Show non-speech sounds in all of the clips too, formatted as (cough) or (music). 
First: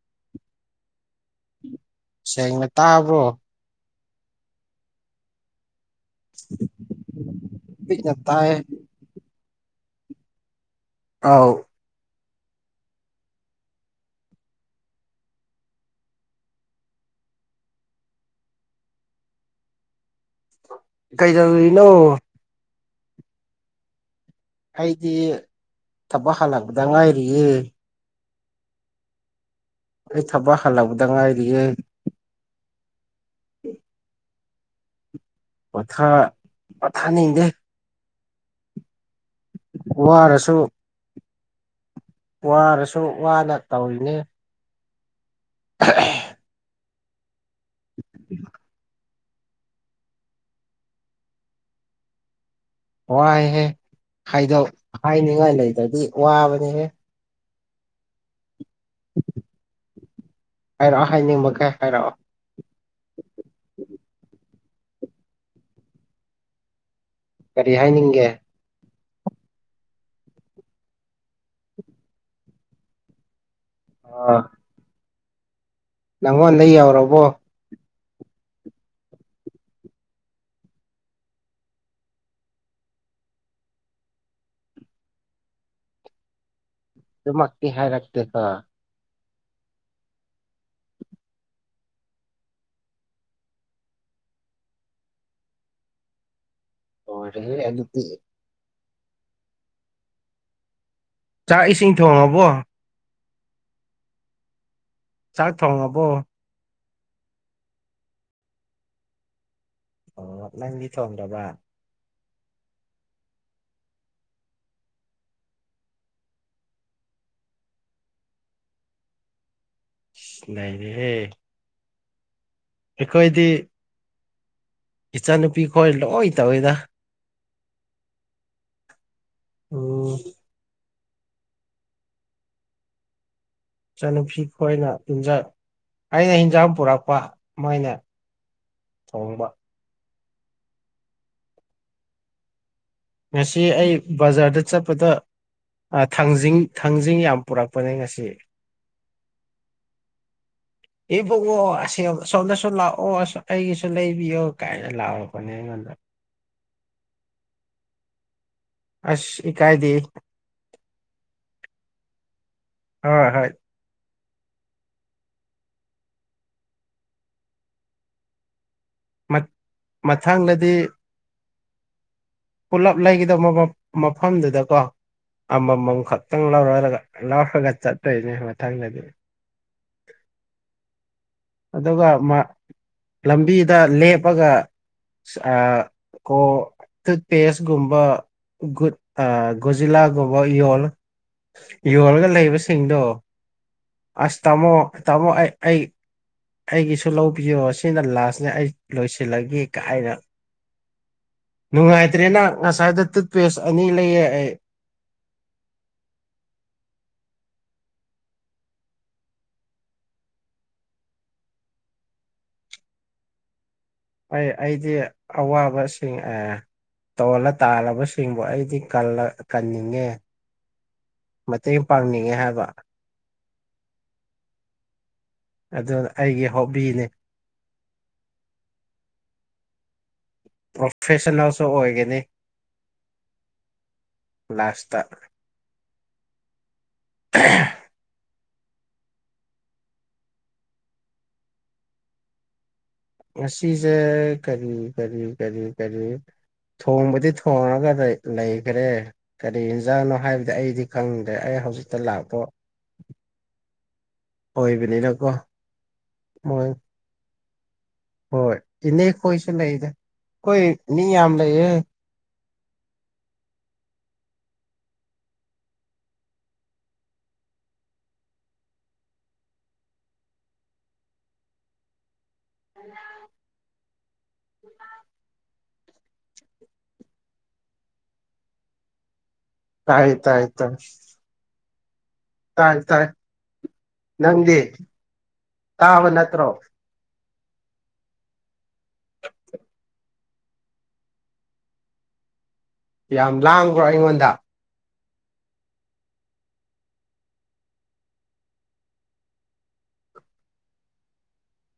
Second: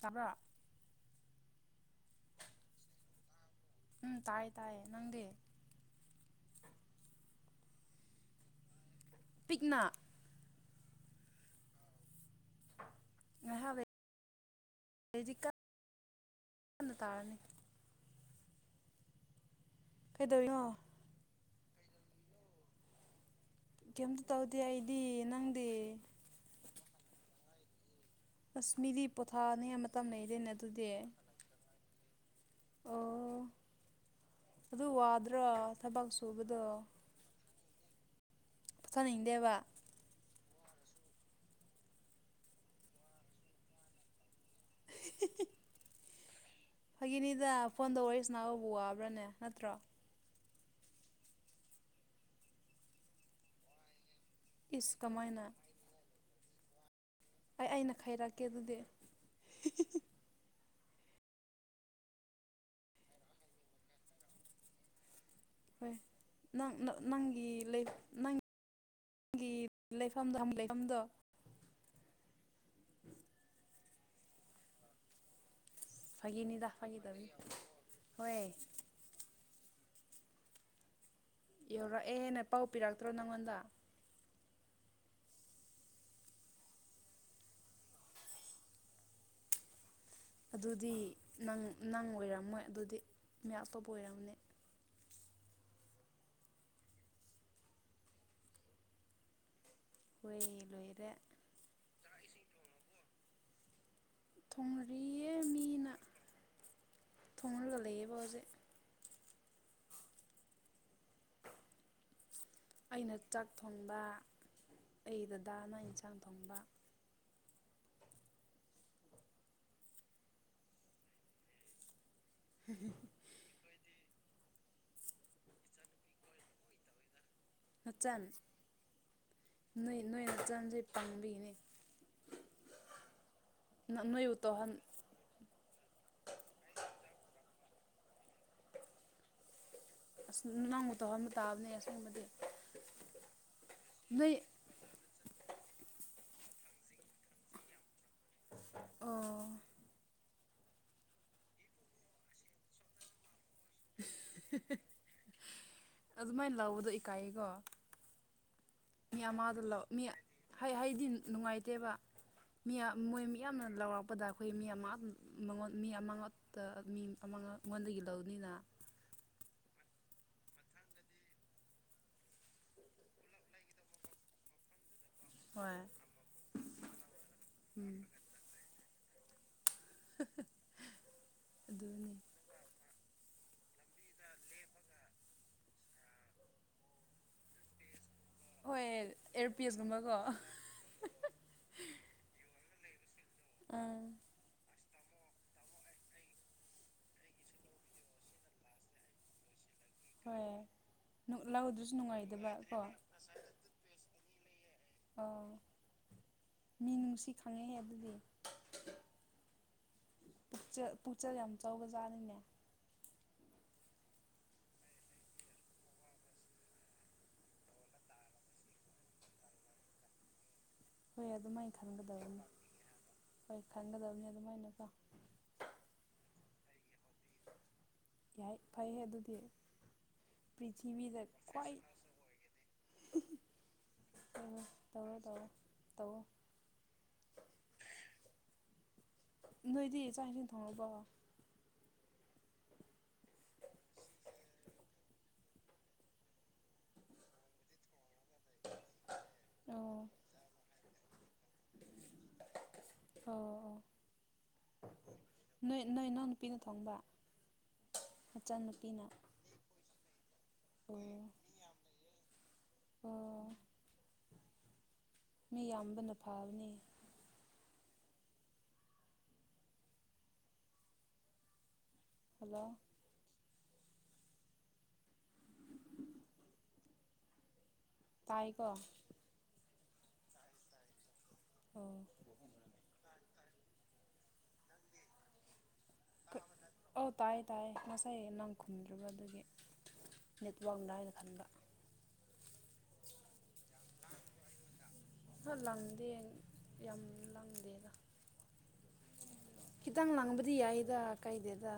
ꯇꯕ꯭ꯔꯥ? ꯁꯦꯡꯅ ꯇꯥꯕ꯭ꯔꯣ? ꯎꯝ ꯇꯥꯏꯌꯦ ꯇꯥꯏꯌꯦ ꯅꯪꯗꯤ꯫ ꯄꯤꯛꯅ ꯇꯥꯥꯏꯌꯦ ꯫ ꯄꯤꯛꯅ꯫ ꯑꯥꯎ ꯉꯍꯥꯛ ꯂꯩ ꯑꯗꯤ ꯀ ꯀꯟꯅ ꯇꯥꯔꯅꯤ ꯀꯩꯗꯧꯔꯤꯅꯣ ꯀꯩꯗꯧꯔꯤꯅꯣ? ꯀꯩꯝꯇ ꯇꯧꯗꯦ ꯑꯩꯗꯤ ꯅꯪꯗꯤ꯫ ꯊꯕꯛ ꯍꯜꯂꯛ ꯗ ꯉꯥꯏꯔꯤꯌꯦ ꯑꯁ ꯃꯤꯗꯤ ꯄꯣꯊꯥꯅꯤꯡꯉ ꯃꯠ ꯑꯩ ꯊꯕꯛ ꯍꯜꯂꯛꯄꯗ ꯉꯥꯏꯔꯤꯌꯦ꯫ ꯑꯣ ꯑꯗꯨ ꯋꯥꯗꯨ ꯔꯣ ꯊꯕꯛ ꯄꯣꯊꯥ ꯁꯨꯕꯗꯣ ꯄꯣꯊꯥꯅꯤꯡꯗꯦ ꯄꯣꯊꯥꯅꯤꯡꯗꯦꯕ ꯫ ꯋꯥꯔꯁꯨ ꯋꯥꯔꯁꯨ ꯋꯥꯅ ꯇꯧꯔꯤꯅꯦ꯫ (inaudible) (inaudible) ꯐꯒꯤꯅꯤꯗ ꯐꯣꯟꯗꯥ ꯋꯥꯔꯤ ꯁꯥꯟꯅꯕꯕꯨ ꯋꯥꯕ꯭ꯔꯥꯅꯦ ꯅꯠꯇ꯭ꯔꯣ꯫ ꯋꯥꯏꯍꯦ ꯍꯥꯏꯗꯣꯛ ꯏꯁ ꯀꯃꯥꯏꯅ ꯍꯥꯏꯅꯤꯡꯉꯥꯏ ꯂꯩꯗ꯭ꯔꯗꯤ ꯋꯥꯕꯅꯤꯍꯦ꯫ ꯑꯩ ꯑꯩꯅ ꯈꯥꯏꯔꯛꯀꯦ ꯗꯨꯗꯤ꯫ ꯍꯥꯏꯔꯛꯑꯣ ꯍꯥꯏꯅꯤꯡꯕꯈꯩ ꯍꯥꯏꯔꯛꯑꯣ꯫ (inaudible) ꯍꯣꯏ ꯅꯪ ꯅ ꯅꯪꯒꯤ ꯀꯔꯤ ꯂꯩ ꯍꯥꯏꯅꯤꯡꯒꯦ ꯅꯪ ꯒꯤ ꯂꯩꯐꯝꯗ ꯂꯩꯐꯝꯗꯣ (inaudible) ꯑ ꯅꯪꯉꯣꯟꯗ ꯐꯥꯒꯤꯅꯤꯗ ꯐꯥꯒꯤ ꯌꯧꯔꯕꯣ ꯇꯧꯕꯅꯤ ꯍꯣꯏ ꯌꯧꯔꯛꯑꯦ ꯍꯦꯟꯅ ꯄꯥꯎ ꯄꯤꯔꯛꯇ꯭ꯔꯣ ꯅꯪꯉꯣꯟꯗ꯫ ꯗꯨꯃꯛꯇꯤ ꯍꯥꯏꯔꯛꯇꯦꯗꯥ ꯑꯗꯨꯗꯤ ꯅꯪ ꯅꯪ ꯑꯣꯏꯔꯝꯃꯣꯏ ꯑꯗꯨꯗꯤ ꯃꯤ ꯑꯇꯣꯞꯄ ꯑꯣꯏꯔꯝꯅꯤ꯫ ꯂꯣꯏꯔꯦꯍꯦ ꯑꯗꯨꯗꯤ ꯫ ꯍꯣꯏ ꯂꯣꯏꯔꯦ꯫ ꯆꯥꯛ ꯏꯁꯤꯡ ꯊꯣꯡꯉꯕꯣ꯫ ꯊꯣꯡꯅꯔꯤꯌꯦ ꯆꯥꯛ ꯃꯤꯅ ꯊꯣꯡꯉꯕꯣ ꯊꯣꯡꯉꯔꯒ ꯂꯩꯌꯦꯕ ꯍꯧꯖꯤꯛ꯫ ꯑꯣ ꯅꯪꯗꯤ ꯊꯣꯡꯗꯕ꯫ ꯑꯩꯅ ꯆꯥꯛ ꯊꯣꯡꯕ ꯑꯩ ꯗꯗꯥꯅ ꯏꯟꯁꯥꯡ ꯊꯣꯡꯕ꯫ ꯏꯁ ꯅꯩꯔꯦꯍꯦ꯫ (unintelligible) ꯑꯩꯈꯣꯏꯗꯤ ꯏꯆꯥꯟꯅꯨꯄꯤ ꯈꯣꯏ ꯂꯣꯏ ꯇꯧꯋꯤꯗ꯫ ꯅꯆꯥꯟ ꯅꯣꯏ ꯎꯝ ꯅꯣꯏ ꯅꯆꯥꯟꯁꯦ ꯄꯪꯕꯒꯤꯅꯦ꯫ ꯏꯆꯟ ꯅꯣꯏꯕꯨ ꯅꯨꯄꯤ ꯇꯧꯍꯟ ꯈꯣꯏꯅ ꯏꯟꯖꯥꯡ ꯑꯩꯅ ꯏꯟꯖꯥꯡ ꯄꯨꯔꯛꯄ ꯃꯣꯏꯅ ꯊꯣꯡꯕ꯫ ꯑꯁ ꯅꯪꯕꯨ ꯇꯧꯍꯟꯕ ꯇꯥꯕꯅꯦ ꯑꯁꯦꯕꯗꯤ꯫ ꯉꯁꯤ ꯑꯩ ꯕꯖꯥꯔꯗ ꯆꯠꯄꯗ ꯑ ꯊꯥꯡꯖꯤꯡ ꯊꯥꯡꯖꯤꯡ ꯌꯥꯝ ꯄꯨꯔꯛꯄꯅꯦ ꯉꯁꯤ꯫ ꯑꯣ꯫ ꯏꯕꯨꯡꯉꯣ ꯑꯁ ꯁꯣꯝꯗꯁꯨ ꯂꯥꯛꯑꯣ ꯑꯩꯒꯤꯁꯨ ꯂꯩꯕꯤꯌꯣ ꯀꯥꯏꯅ ꯂꯥꯎꯔꯔꯄꯅꯦ ꯑꯩꯉꯣꯟꯗ꯫ ꯑꯗꯨꯃꯥꯏꯅ ꯂꯧꯕꯗꯣ ꯏꯀꯥꯏꯌꯦꯀꯣ꯫ ꯃꯤ ꯑꯁ ꯑꯃꯗꯨ ꯂꯥꯎ ꯏꯀꯥꯏꯗꯦ ꯃꯤ ꯍꯩ ꯍꯩꯗꯤ ꯅꯨꯡꯉꯥꯏꯇꯦꯕ ꯃꯤ ꯃꯣꯏ ꯍꯣꯏ ꯍꯣꯏ ꯃꯤꯌꯥꯝꯅ ꯂꯥꯎꯔꯛꯄꯗ꯫ ꯑꯩꯈꯣꯏ ꯃꯤ ꯃꯉꯣꯟ ꯃꯤ ꯑꯃꯛꯇ ꯃꯤ ꯑꯃ ꯑꯩꯉꯣꯟꯗꯒꯤ ꯂꯧꯅꯤꯅ꯫ ꯃꯠ ꯃꯊꯪꯗꯗꯤ ꯄꯨꯜꯂꯞ ꯂꯩꯒꯗꯕ ꯃꯐꯝꯗꯨꯗꯀꯣ ꯍꯣꯏ ꯑꯃꯃꯝ ꯈꯛꯇꯪ ꯂꯧꯔꯦ ꯍꯥꯏꯔꯒ ꯂꯧ (unintelligible) ꯎꯝ ꯆꯠꯇꯣꯏꯅꯦ ꯃꯊꯪꯗꯗꯤ꯫ (unintelligible) ꯑꯗꯨꯒ ꯃꯥ ꯂꯝꯕꯤꯗ ꯂꯦꯞꯄꯒ꯫ ꯑ ꯀꯣ ꯇꯨꯠꯄꯦꯁꯒꯨꯝꯕ ꯍꯣꯏ ꯒꯣꯖꯤꯂꯥ ꯑꯦꯌꯔꯄꯤꯁꯀꯨꯝꯕꯀꯣ ꯒꯨꯝꯕ ꯌꯣꯜꯂꯣ ꯌꯣꯜꯂꯒ ꯂꯩꯕꯁꯤꯡꯗꯣ꯫ ꯑꯪ꯫ ꯑꯁ ꯇꯥꯃꯣ ꯇꯥꯃꯣ ꯑꯩ ꯑꯩ ꯑꯩꯒꯤꯁꯨ ꯂꯧꯕꯤꯌꯣ ꯁꯤꯅ ꯂꯥꯁꯅꯦ ꯑꯩ ꯂꯣꯏꯁꯤꯜꯂꯒꯦ ꯀꯥꯏꯅ ꯍꯣꯏ ꯂꯧꯗ꯭ꯔꯁꯨ ꯅꯨꯡꯉꯥꯏꯇ꯭ꯔꯦꯅ ꯅꯨꯡꯉꯥꯏꯗꯕ ꯀꯣ ꯉꯁꯥꯏꯗꯣ ꯇꯨꯠꯄꯦꯁ ꯑꯅꯤ ꯂꯩꯌꯦ ꯑꯩ꯫ ꯑꯥꯎ ꯃꯤ ꯅꯨꯡꯁꯤ ꯈꯪꯉꯦꯍꯦ ꯑꯗꯨꯗꯤ꯫ ꯄꯨꯛꯆꯦꯜ ꯄꯨꯛꯆꯦꯜ ꯌꯥꯝ ꯆꯥꯎꯕ ꯖꯥꯠꯅꯤꯅꯦ꯫ ꯍꯣꯏ ꯑꯩꯗꯤ ꯑꯋꯥꯕꯁꯤꯡ ꯑꯦ ꯇꯣꯜꯂ ꯇꯥꯜꯂꯕꯁꯤꯡꯕꯨ ꯑꯩꯗꯤ ꯀꯜꯂ ꯀꯟꯅꯤꯡꯉꯦ꯫ ꯍꯣꯏ ꯑꯗꯨꯃꯥꯏꯅ ꯃꯇꯦꯡ ꯄꯥꯡꯅꯤꯡꯉꯦ ꯈꯟꯒꯗꯕꯅꯤ ꯍꯥꯏꯕ꯫ ꯍꯣꯏ ꯈꯟꯒꯗꯕꯅꯤ ꯑꯗꯨꯃꯥꯏꯅꯀꯣ꯫ ꯑꯗꯨ ꯑꯩꯒꯤ ꯍꯣꯕꯤꯅꯦ꯫ ꯌꯥꯏ ꯐꯩ ꯑꯗꯨꯗꯤ ꯄ꯭ꯔꯤꯊꯤꯕꯤꯗ ꯄ꯭ꯔꯣꯐꯦꯁꯟꯅꯜꯁꯨ ꯈ꯭ꯋꯥꯏ ꯑꯣꯏꯒꯅꯤ ꯎꯝ ꯍꯨꯝ ꯇꯧꯑꯣ ꯂꯥꯁꯇ ꯇꯧꯔꯣ ꯇꯧꯔꯣ ꯇꯧꯑꯣ꯫ (unintelligible) ꯅꯣꯏꯗꯤ ꯆꯥꯛ ꯏꯁꯤꯡ ꯊꯣꯡꯉꯕꯣ꯫ ꯉꯁꯤꯁꯤꯁꯦ ꯀꯔꯤ ꯀꯔꯤ ꯀꯔꯤ ꯀꯔꯤ꯫ ꯊꯣꯡꯕꯗꯤ ꯊꯣꯡꯉꯒ ꯂꯩꯈ꯭ꯔꯦ꯫ ꯀꯔꯤ ꯑꯣ ꯌꯦꯟꯖꯥꯡꯠꯅꯣ ꯍꯥꯏꯕꯗꯤ ꯑꯩꯗꯤ ꯈꯪꯗ꯭ꯔꯦ ꯑꯩ ꯍꯧꯖꯤꯛꯇ ꯂꯥꯛꯄ ꯑꯣ ꯑꯣ꯫ ꯑꯣꯏꯕꯅꯤꯅꯀꯣ ꯅꯣꯏ ꯅꯣꯏ ꯅꯥꯎꯄꯤꯅ ꯃꯣꯏ ꯊꯣꯡꯕ ꯍꯣꯏ ꯅꯆꯟꯅꯨꯄꯤꯅ ꯏꯅꯦ ꯈꯣꯏꯁꯨ ꯂꯩꯗ ꯈꯣꯏ ꯃꯤ ꯑꯣ ꯌꯥꯝ ꯂꯩꯌꯦ ꯑꯣ ꯃꯤ ꯌꯥꯝꯕꯅ ꯐꯕꯅꯤ ꯍꯜꯂꯣ ꯇꯥꯏꯀꯣ ꯇꯥꯏ ꯇꯥꯏ ꯇꯥꯏ ꯑꯣ ꯇꯥꯏ ꯇꯥꯏ ꯅꯪꯗꯤ ꯇꯥꯕ ꯅꯠꯇ꯭ꯔꯣ ꯑꯧ ꯇꯥꯏꯌꯦ ꯇꯥꯏꯌꯦ ꯉꯁꯥꯏ ꯅꯪ ꯈꯨꯝꯗ꯭ꯔꯕ ꯑꯗꯨꯒꯤ ꯅꯦꯠꯋꯥꯛꯅ ꯍꯥꯏꯅ ꯈꯟꯕ ꯌꯥꯝ ꯂꯥꯡꯕ꯭ꯔ ꯑꯩꯉꯣꯟꯗ ꯈꯥꯂꯥꯡꯗꯦꯡ ꯌꯥꯝ ꯂꯥꯡꯗꯦꯗ ꯈꯤꯇꯪ ꯂꯥꯡꯕꯗꯤ ꯌꯥꯏꯗ ꯀꯥꯏꯗꯦꯗ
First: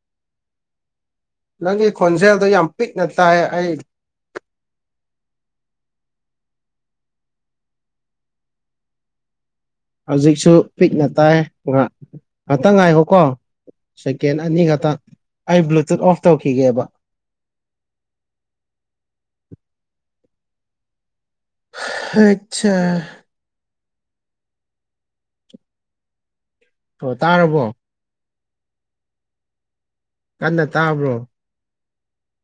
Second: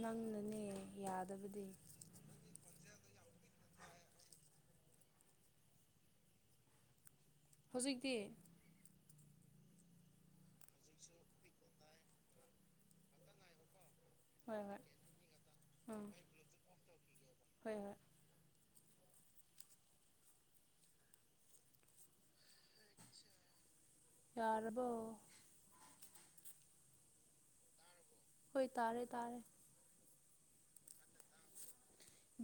ꯅꯪꯅꯅꯦ ꯌꯥꯗꯕꯗꯤ ꯅꯪꯒꯤ ꯈꯣꯟꯖꯦꯜꯗꯣ ꯌꯥꯝ ꯄꯤꯛꯅ ꯇꯥꯏ ꯑꯩ ꯍꯧꯖꯤꯛꯇꯤ ꯍꯧꯖꯤꯛꯁꯨ ꯄꯤꯛꯅ ꯇꯥꯏꯌ‌ꯦ ꯉꯥꯛ ꯉꯥꯛꯇꯪ ꯉꯥꯏꯈꯣꯀꯣ ꯁꯦꯀꯦꯟ ꯍꯣꯏ ꯑꯅꯤ ꯍꯣꯏ ꯑꯥ ꯈꯇꯥ ꯑꯩ ꯕ꯭ꯂꯨꯇꯨꯠ ꯑꯣꯐ ꯇꯧꯈꯤꯒꯦꯕ ꯍꯣꯏ ꯍꯣꯏ ꯍꯩꯠꯆꯥ ꯌꯔꯕꯣ ꯑꯣ ꯇꯥꯔꯕꯣ ꯍꯣꯏ ꯇꯥꯔꯦ ꯇꯥꯔꯦ ꯀꯟꯅ ꯇꯥꯕ꯭ꯔꯣ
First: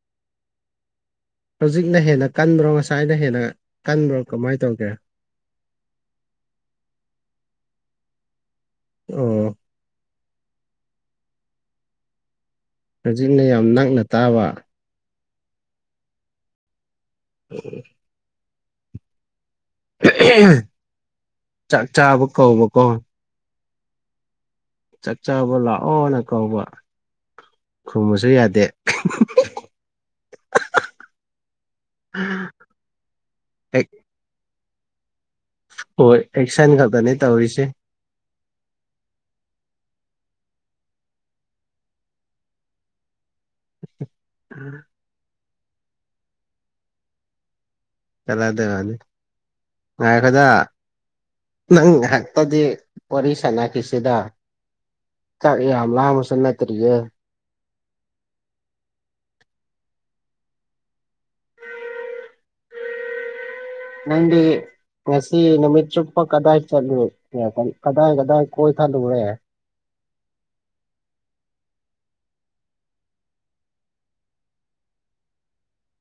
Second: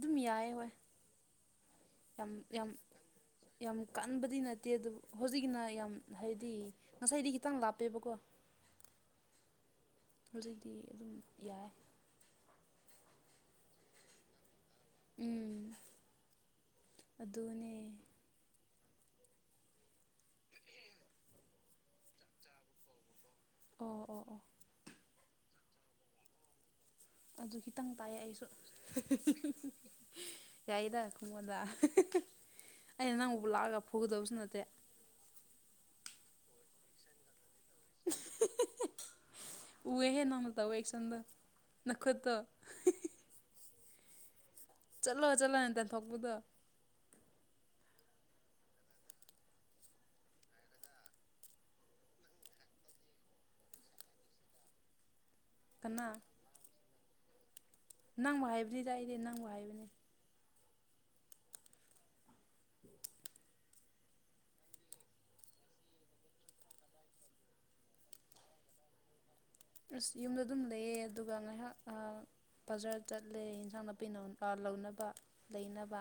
ꯗꯨꯝ ꯌꯥꯏ ꯍꯣꯏ ꯍꯧꯖꯤꯛꯅ ꯍꯦꯟꯅ ꯌꯥꯝ ꯀꯟꯕ꯭ꯔꯣ ꯌꯥꯝ ꯉꯁꯥꯏꯅ ꯍꯦꯟꯅ ꯌꯥꯝ ꯀꯟꯕ꯭ꯔꯣ ꯀꯟꯕꯗꯤ ꯀꯃꯥꯏ ꯅꯠꯇꯦ ꯇꯧꯒꯦ ꯑꯗꯨ ꯍꯧꯖꯤꯛꯀꯤꯅ ꯌꯥꯝ ꯍꯥꯏꯗꯤ ꯉꯁꯥꯏꯗꯤ ꯈꯤꯇꯪ ꯂꯥꯞꯄꯦꯕꯀꯣ ꯑꯣ ꯍꯧꯖꯤꯛꯗꯤ ꯑꯗꯨꯝ ꯌꯥꯏ ꯍꯧꯖꯤꯛꯅ ꯌꯥꯝ ꯅꯛꯅ ꯇꯥꯕ ꯎꯝ ꯑꯗꯨꯅꯦ (unintelligible) ꯆꯥꯛ ꯆꯥꯕ ꯀꯧꯕꯀꯣ ꯑꯣ ꯑꯣ ꯑꯣ ꯆꯥꯛ ꯆꯥꯕ ꯂꯥꯛꯑꯣꯅ ꯀꯧꯕ ꯑꯗꯨ ꯈꯤꯇꯪ ꯇꯥꯏꯌꯦ ꯈꯨꯝꯕꯁꯨ ꯑꯩꯁꯨ ꯌꯥꯗꯦ (unintelligible) ꯌꯥꯏꯗ ꯈꯨꯡꯃ‌ꯣꯗ ꯑꯩꯅ ꯅꯪꯕꯨ ꯍꯨꯜꯂꯛꯑꯒ ꯑꯦꯛ ꯐꯨꯒꯗꯕꯁꯨ ꯅꯠꯇꯦ ꯍꯣꯏ ꯑꯦꯛꯁꯟ ꯈꯗ ꯅ‌ꯦ ꯇꯧꯏꯁ‌ꯦ (unintelligible) ꯎꯌ‌ꯦꯍꯦ ꯅꯪꯅ ꯇꯧꯋꯦ ꯑ‌ꯩꯛꯁꯟꯗ‌ꯣ ꯅꯈꯨꯠꯇ‌ꯣ (unintelligible) ꯆꯠꯂꯣ ꯆꯠꯂꯣ ꯍꯥꯏꯅ ꯇꯟꯊꯣꯛꯄꯗꯣ (unintelligible) ꯉꯥꯏꯈꯣꯗꯥ ꯅꯪ ꯉꯥꯏꯍꯛꯇꯗꯤ ꯋꯥꯔꯤ ꯁꯥꯟꯅꯈꯤꯁꯤꯗ ꯆꯥꯛ ꯌꯥꯝ ꯀꯅꯥ ꯂꯥꯝꯕꯁꯨ ꯅꯠꯇꯔꯤꯌ‌ꯦ ꯅꯪꯕꯨ ꯍꯥꯏꯕꯅꯤꯗ ꯑꯩꯗꯤ ꯅꯪꯕꯨ ꯍꯥꯏꯕꯅꯦ (unintelligible) ꯅ‌ꯪꯗꯤ ꯉꯁꯤ ꯅꯨꯃꯤꯠ ꯆꯨꯞꯄ ꯀꯗꯥꯏ ꯆꯠꯂꯦ ꯀꯗꯥꯏ ꯀꯗꯥꯏ ꯀꯣꯏꯊꯠꯂꯨꯔꯦ ꯑꯁ ꯌꯨꯝꯗ ꯑꯗꯨꯝ ꯂꯩꯌꯦ ꯑꯗꯨꯒ ꯉꯥꯏꯍꯥꯛ ꯑ ꯕꯖꯥꯔ ꯆꯠꯂꯦ ꯏꯟꯁꯥꯡ ꯅꯥꯄꯤ ꯂꯧꯅꯕ ꯂꯩꯅꯕ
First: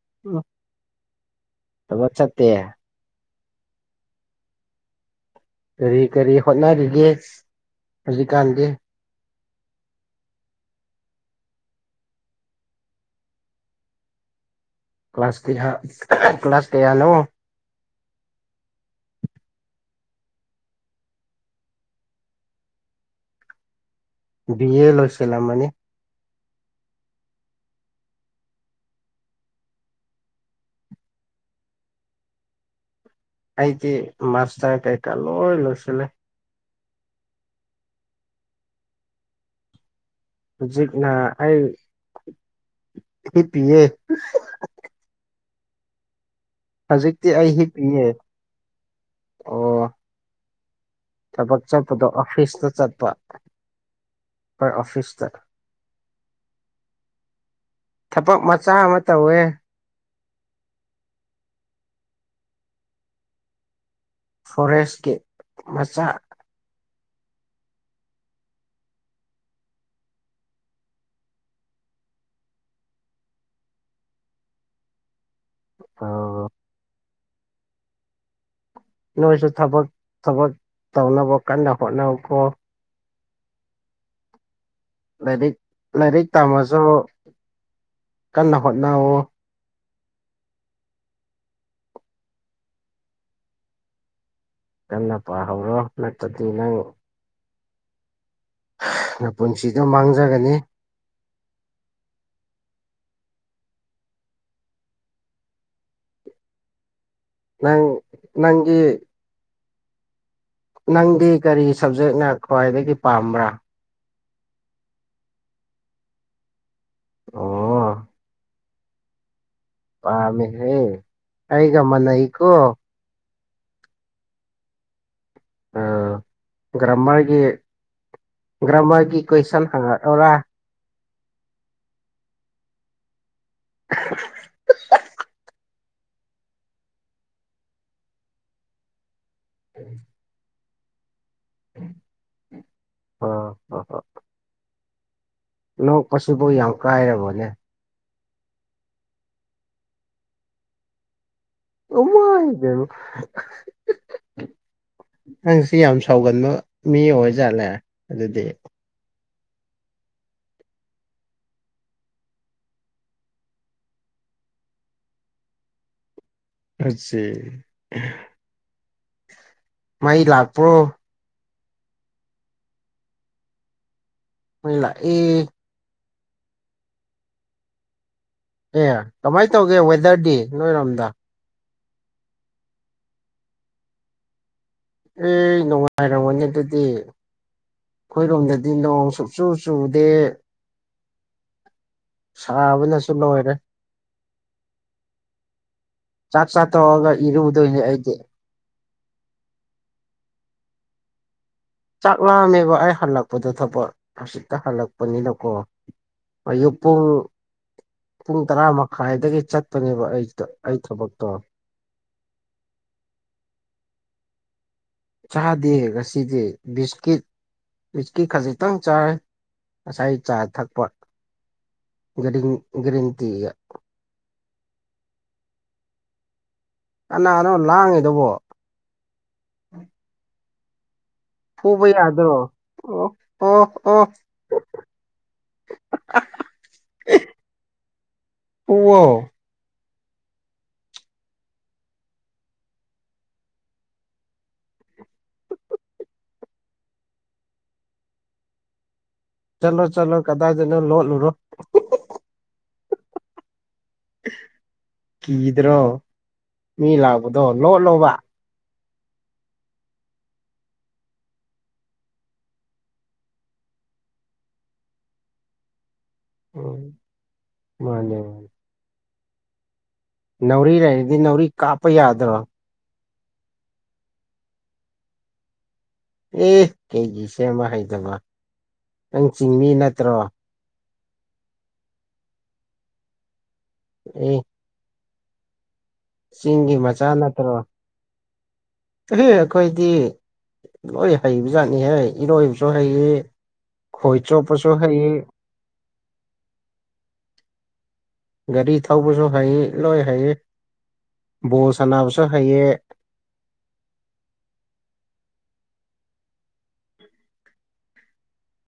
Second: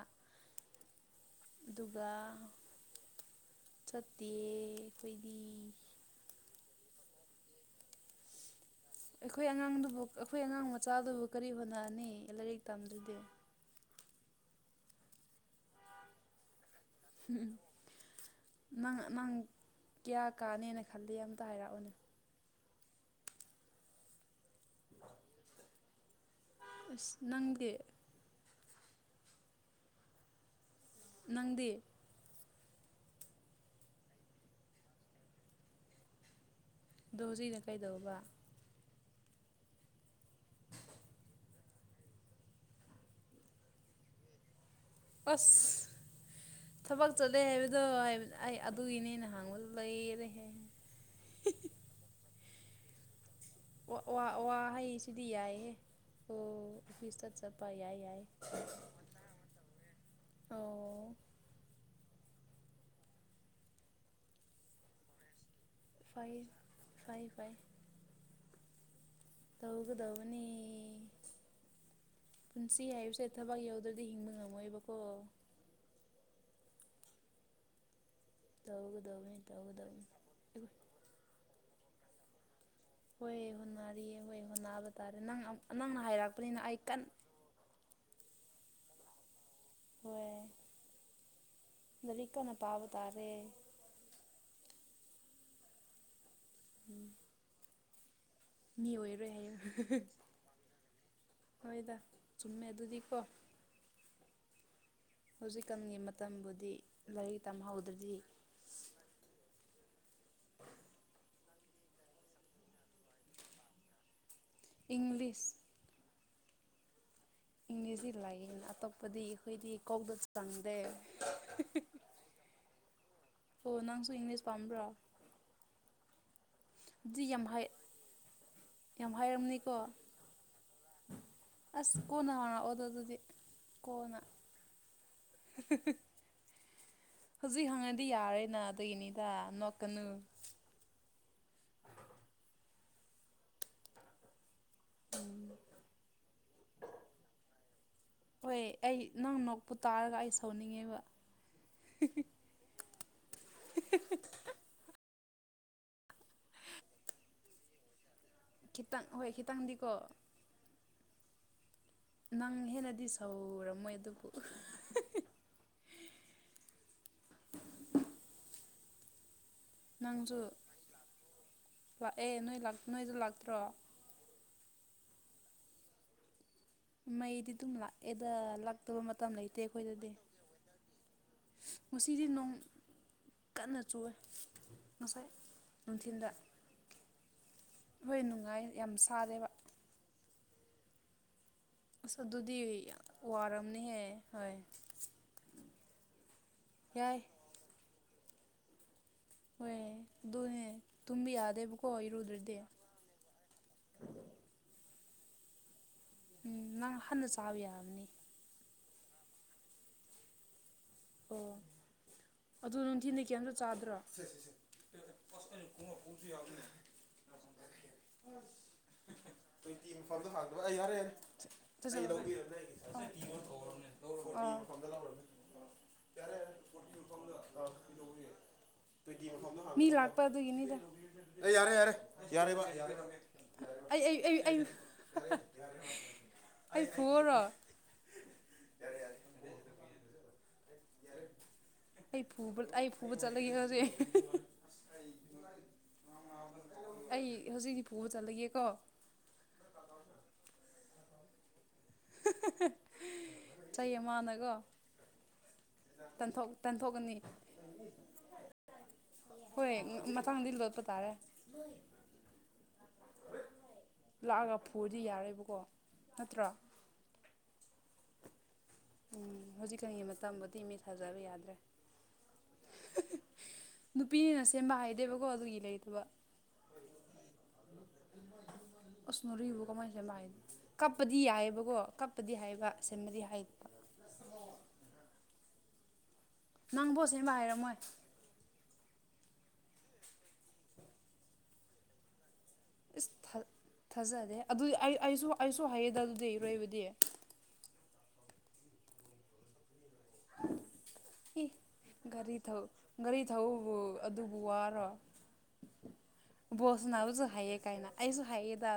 ꯊꯕꯛ ꯑꯗꯨꯒꯥꯥ ꯆꯠꯇꯦ ꯆꯠꯇꯦꯌ‌ꯦ ꯑꯩꯈꯣꯏꯗꯤ ꯀꯔꯤ ꯀꯔꯤ ꯍꯣꯠꯅꯔꯤꯒꯦ ꯍꯧꯖꯤꯛꯀꯥꯟꯗꯤ ꯑꯩꯈꯣꯏ ꯑꯉꯥꯡꯗꯨꯕꯨ ꯑꯩꯈꯣꯏ ꯑꯉꯥꯡ ꯃꯆꯥꯗꯨꯕꯨ ꯀꯔꯤ ꯍꯣꯠꯅꯅꯤ ꯂꯥꯏꯔꯤꯛ ꯇꯝꯗ꯭ꯔꯗꯤ ꯀ꯭ꯂꯥꯁ ꯀꯌꯥ ꯀ꯭ꯂꯥꯁ ꯀꯌꯥꯅꯣ ꯎꯝ ꯎꯝ ꯅꯪ ꯅꯪ ꯀꯌꯥ ꯀꯥꯅꯦꯅ ꯈꯜꯂꯤ ꯑꯝꯇ ꯍꯥꯏꯔꯛꯑꯣꯅꯦ ꯕꯤ ꯑꯦ ꯂꯣꯏꯁꯜꯂꯝꯃꯅꯤ ꯑꯁ ꯅꯪꯗꯤ ꯅꯪꯗꯤ ꯑꯩꯗꯤ ꯃꯥꯁ ꯇꯔ ꯀꯩ ꯀꯥ ꯂꯣꯏ ꯂ‌ꯣꯏꯁꯤꯜꯂꯦ ꯑꯗꯣ ꯍꯧꯖꯤꯛꯅ ꯀꯩꯗꯧꯕ ꯍꯧꯖꯤꯛꯅ ꯑꯩ ꯍꯤꯞꯄꯤꯌꯦ ꯑꯁ ꯊꯕꯛ ꯍꯧꯖꯤꯛꯇꯤ ꯆꯠꯂꯦ ꯑꯩ ꯍꯥꯏꯕꯗꯣ ꯍꯤꯞꯄꯤꯌꯦ ꯑꯩ ꯑꯗꯨꯒꯤꯅꯦ ꯍꯪꯕꯗꯣ ꯑꯣ ꯂꯩꯔꯦꯍꯦ ꯊꯕꯛ ꯆꯠꯄꯗꯣ ꯑꯣꯐꯤꯁꯇ ꯆꯠꯄ ꯋꯥ ꯋꯥ ꯑꯩꯈꯣꯏ ꯍꯩ ꯁꯤꯗꯤ ꯑꯣꯐꯤꯁꯇ ꯌꯥꯏꯍꯦ ꯑꯣ ꯑꯣꯐꯤꯁꯇ ꯆꯠꯄ ꯌꯥꯏ ꯌꯥꯏ ꯑꯦ ꯑꯧ ꯐꯣꯔꯦꯁꯀꯤ ꯃꯆꯥ ꯐꯩ ꯐꯩ ꯐꯩ ꯇꯧꯒꯗꯧꯕꯅꯤ ꯄꯨꯟꯁꯤ ꯍꯥꯏꯕꯁꯦ ꯊꯕꯛ ꯌꯥꯎꯗ꯭ꯔꯗꯤ ꯍꯤꯡꯕ ꯉꯝꯃꯣꯏꯕꯀꯣ ꯑꯧ ꯇꯧꯒꯗꯧꯕꯅꯤ ꯅꯣꯏꯁꯨ ꯊꯕꯛ ꯇꯧꯒꯗꯧꯕꯅꯤ ꯊꯕꯛ ꯇꯧꯅꯕ ꯀꯟꯅ ꯍꯣꯠꯅꯧꯀꯣ ꯍꯣꯏ ꯍꯣꯠꯅꯔꯤꯌꯦ ꯍꯣꯏ ꯍꯣꯠꯕ ꯇꯥꯔꯦ ꯅꯪ ꯂꯥꯏꯔꯤꯛ ꯅꯪꯅ ꯂꯥꯏꯔꯤꯛ ꯍꯥꯏꯔꯛꯄꯅꯤꯅ ꯑꯩ ꯇꯝꯃꯁꯨ ꯀꯟ ꯀꯟꯅ ꯍꯣꯠꯅꯧꯑꯣ ꯍꯣꯏ ꯂꯔꯤꯛ ꯀꯟꯅ ꯄꯥꯕ ꯇꯥꯔꯦ ꯀꯟꯅ ꯄꯥꯍꯧꯔꯣ ꯅꯠꯇꯗꯤ ꯅꯪ ꯎꯝ ꯃꯤ ꯑꯣꯏꯔꯣꯏ ꯅꯄꯨꯟꯁꯤꯗꯣ ꯍꯥꯏꯌꯣ ꯃꯥꯡꯖꯒꯅꯤ ꯍꯣꯏꯗ ꯆꯨꯝꯃꯦ ꯑꯗꯨꯗꯤꯀꯣ ꯍꯧꯖꯤꯛꯀꯥꯟꯒꯤ ꯃꯇꯝꯕꯨꯗꯤ ꯂꯥꯏꯔꯤꯛ ꯅꯪ ꯇꯝꯍꯧꯗ꯭ꯔꯗꯤ ꯅꯪꯒꯤ ꯍ ꯅꯪꯗꯤ ꯀꯔꯤ ꯁꯕꯖꯦꯛꯅ ꯈ꯭ꯋꯥꯏꯗꯒꯤ ꯄꯥꯝꯕ꯭ꯔꯥ ꯏꯪꯂꯤꯁ ꯑꯣ ꯏꯪꯂꯤꯁꯇꯤ ꯂꯥꯏꯌꯦꯅ ꯑꯇꯣꯞꯄꯗꯤ ꯑꯩꯈꯣꯏꯗꯤ ꯀꯣꯛꯗ ꯆꯪꯗꯦ ꯃꯥꯟꯅꯩ ꯀꯣ ꯑꯣ ꯅꯪꯁꯨ ꯏꯪꯂꯤꯁ ꯄꯥꯝꯕ꯭ꯔꯣ ꯑ ꯑꯗꯨꯗꯤ ꯒ꯭ꯔꯃꯔꯒꯤ ꯌꯥꯝ ꯌꯥꯝ ꯒ꯭ꯔꯃꯔꯒꯤ ꯀꯣꯏꯁꯟ ꯍꯥꯏꯔꯝꯅꯤꯀꯣ ꯍꯪꯉꯛꯎꯔꯥ ꯑꯁ ꯀꯣꯅ ꯍꯪꯉꯥꯛꯑꯣꯗ ꯑꯗꯨꯗꯤ ꯀꯣꯅ ꯍꯧꯖꯤꯛ ꯍꯪꯉꯗꯤ ꯌꯥꯔꯦꯅ ꯑꯗꯨꯒꯤꯅꯤꯗ ꯅꯣꯛꯀꯅꯨ ꯑ (unintelligible) (unintelligible) ꯅꯣꯛꯄꯁꯤꯕꯨ ꯌꯥꯝ ꯀꯥꯏꯔꯕꯅꯦ ꯍꯣꯏ ꯑꯩ ꯅꯪ ꯅꯣꯛꯄꯨ ꯇꯥꯔꯒ ꯑꯩ ꯁꯥꯎꯅꯤꯡꯉꯦꯕ (unintelligible) ꯅꯪꯁꯤ ꯌꯥꯝ ꯁꯥꯎꯒꯟꯕ ꯃꯤ ꯑꯣꯏꯖꯥꯠꯂꯦ ꯑꯗꯨꯗꯤ ꯈꯤꯇꯪ ꯍꯣꯏ ꯈꯤꯇꯪꯗꯤꯀꯣ ꯅꯪ ꯍꯦꯟꯅꯗꯤ ꯁꯧꯔꯝꯃꯣꯏ ꯑꯗꯨꯕꯨ ꯑꯆꯦ ꯃꯩ ꯅꯪꯖꯨ ꯂꯥꯛꯄ꯭ꯔꯣ ꯂꯥꯛꯑꯦ ꯅꯣꯏ ꯂꯥꯛ ꯅꯣꯏꯖꯨ ꯂꯥꯛꯇ꯭ꯔꯣ ꯍꯣꯏ ꯂꯛꯑꯦ ꯃꯩꯗꯤ ꯗꯨꯝ ꯂꯥꯛꯑꯦꯗ ꯑꯦ ꯂꯥꯛꯇꯕ ꯃꯇꯝ ꯀꯃꯥꯏꯅ ꯂꯩꯇꯦ ꯇꯧꯒꯦ ꯑꯩꯈꯣꯏꯗꯗꯤ ꯋꯦꯗꯔꯗꯤ ꯅꯣꯏꯔꯣꯝꯗ ꯉꯁꯤꯗꯤ ꯅꯣꯡ ꯀꯟꯅ ꯆꯨꯋꯦ ꯑꯦ ꯅꯨꯡꯉꯥꯏꯔꯝꯃꯅꯦ ꯑꯗꯨꯗꯤ ꯍꯣꯏ ꯅꯨꯡꯉꯥꯏ ꯑꯩꯈꯣꯏꯔꯣꯝꯗꯗꯤ ꯌꯥꯝ ꯅꯣꯡ ꯁꯨꯛꯆꯨ ꯁꯥꯗꯦꯕ ꯆꯨꯗꯦ ꯑꯁ ꯑꯗꯨꯗꯤ ꯌꯥ ꯁꯥꯕꯅꯁꯨ ꯂꯣꯏꯔꯦ ꯋꯥꯔꯝꯅꯤꯍꯦ ꯍꯣꯏ ꯆꯥꯛ ꯆꯥ ꯇꯧꯔꯒ ꯌꯥꯏ ꯏꯔꯗꯣꯏꯅꯦ ꯑꯩꯗꯤ ꯍꯣꯏ ꯗꯨꯅꯦ ꯇꯨꯝꯕ ꯌꯥꯗꯦꯕ ꯆꯥꯛ ꯂꯥꯛꯑꯝꯃꯦꯕ ꯑꯩ ꯍꯜꯂꯛꯄꯗꯣ ꯊꯕꯛ ꯍꯧꯁꯤꯠꯇ ꯍꯜꯂꯛꯄꯅꯤꯅꯀꯣ ꯎꯝ ꯑꯌꯨꯛ ꯅꯪ ꯄꯨꯡ ꯍꯥꯟꯅ ꯆꯥꯕ ꯌꯥꯕꯅꯤ ꯄꯨꯡ ꯇꯔꯥ ꯃꯈꯥꯏꯗꯒꯤ ꯆꯠꯄꯅꯦꯕ ꯑꯩꯛꯇ ꯑꯣ ꯑꯗꯨ ꯅꯨꯡꯊꯤꯟꯗꯤ ꯀ꯭ꯌꯦꯝꯇ ꯆꯥꯗ꯭ꯔꯣ ꯆꯥꯗꯦ ꯉꯁꯤꯗꯤ ꯕꯤꯁꯀꯤꯠ ꯕꯤꯁꯀꯤꯠ ꯈꯖꯤꯛꯇꯪ ꯆꯥꯔꯦ (inaudible) ꯒ꯭ꯔꯤꯟ ꯒ꯭ꯔꯤꯟ ꯑꯥ ꯇꯤꯒ (inaudible) ꯌꯥꯔꯦ ꯌꯥꯔꯦ ꯀꯅꯥꯅꯣ ꯂꯥꯡꯉꯤꯗꯨꯕꯣ (inaudible) ꯃꯤ ꯂꯥꯛꯄ ꯑꯗꯨꯒꯤꯅꯤꯗ ꯌꯥꯔꯦ ꯐꯨꯕ ꯌꯥꯔꯦ ꯌꯥꯗ꯭ꯔꯣ ꯌꯥꯔꯦꯕ ꯑꯣ ꯌꯥꯔꯦꯕ ꯑꯣ ꯑꯣ ꯑꯩ ꯑꯩ ꯑꯩ ꯑꯩ ꯑꯩ ꯐꯨꯑꯣꯔꯣ ꯐꯨꯑꯣ (inaudible) ꯑꯩ ꯐꯨꯕ ꯑꯩ ꯐꯨꯕ ꯆꯠꯂꯒꯦ ꯑꯗꯨꯗꯤ ꯑꯩ ꯍꯧꯖꯤꯛꯀꯤ ꯐꯨꯕ ꯆꯠꯂꯒꯦ ꯀꯣ ꯆꯠꯂꯣ ꯆꯠꯂꯣ ꯀꯗꯥꯏꯗꯅꯣ ꯂꯣꯠ ꯂꯨꯔꯣ ꯆꯩ ꯑꯃꯥꯅꯀꯣ ꯀꯤꯗ꯭ꯔꯣ ꯃꯤ ꯇꯟꯊꯣꯛꯀꯅꯤ ꯂꯥꯛꯄꯗꯣ ꯂꯣꯠ ꯂꯣꯕ ꯍꯣꯏ ꯃꯊꯪꯗꯤ ꯂꯣꯠꯄ ꯇꯥꯔꯦ ꯂꯥꯛꯑꯒ ꯐꯨꯔꯗꯤ ꯌꯥꯔꯦꯕꯀꯣ ꯅꯠꯇ꯭ꯔꯥ (unintelligible) ꯃꯥꯅꯦ ꯎꯝ ꯍꯧꯖꯤꯛꯀꯟꯒꯤ (unintelligible) ꯅꯥꯎꯔꯤ ꯂꯩꯔꯗꯤ ꯅꯥꯎꯔꯤ ꯀꯥꯞꯄ ꯌꯥꯗ꯭ꯔꯣ (unintelligible) ꯅꯨꯄꯤꯅ ꯁꯦꯝꯕ ꯍꯥꯏꯗꯦꯕꯀꯣ ꯑꯗꯨꯒꯤ ꯂꯩꯇꯕ ꯑꯦ ꯀꯩꯒꯤ ꯁꯦꯝꯕ ꯍꯩꯗꯕ ꯎꯁ ꯅꯥꯎꯔꯤꯕꯨ ꯀꯃꯥꯏꯅ ꯁꯦꯝꯕ ꯍꯥꯏ ꯀꯞꯄꯗꯤ ꯌꯥꯏꯑꯦꯕꯀꯣ ꯀꯞꯄꯗꯤ ꯍꯩꯌꯦꯕ ꯁꯦꯝꯕꯗꯤ ꯍꯩꯇꯕ ꯑꯣ ꯆꯤꯡꯒꯤ ꯅꯪꯕꯣ ꯃꯆꯥ ꯁꯦꯝꯕ ꯍꯩꯔꯝꯃꯣꯏ ꯀꯔꯤ ꯑꯩꯈꯣꯏꯗꯤ ꯂꯣꯏ ꯍꯩꯕ ꯖꯥꯠꯅꯤꯍꯦ ꯏꯔꯣꯏꯕ ꯁꯨ ꯍꯩꯌꯦ ꯏꯁ ꯊꯥ ꯈꯣꯏ ꯊꯥꯖꯗꯦ ꯑꯗꯨ ꯆꯣꯞꯄꯁꯨ ꯑꯩ ꯍꯩꯌꯦ ꯑꯩꯁꯨ ꯑꯩꯁꯨ ꯍꯥꯏꯌꯦꯗ ꯑꯗꯨꯗꯤ ꯏꯔꯣꯏꯕꯗꯤ ꯒꯥꯔꯤ ꯊꯧꯕꯁꯨ ꯍꯩ ꯂꯣꯏ ꯍꯩꯌꯦ ꯏ ꯕꯣꯜ ꯁꯥꯟꯅꯕꯁꯨ ꯒꯥꯔꯤ ꯊꯧ ꯍꯩꯌꯦ ꯒꯥꯔꯤ ꯊꯧꯕꯥꯕꯨ ꯑꯗꯨꯕꯨ ꯋꯥꯔꯣ ꯕꯣꯜ ꯁꯥꯟꯅꯕꯁꯨ ꯍꯩꯌꯦ ꯀꯥꯏꯅ ꯑꯩꯁꯨ ꯍꯩꯌꯦꯗ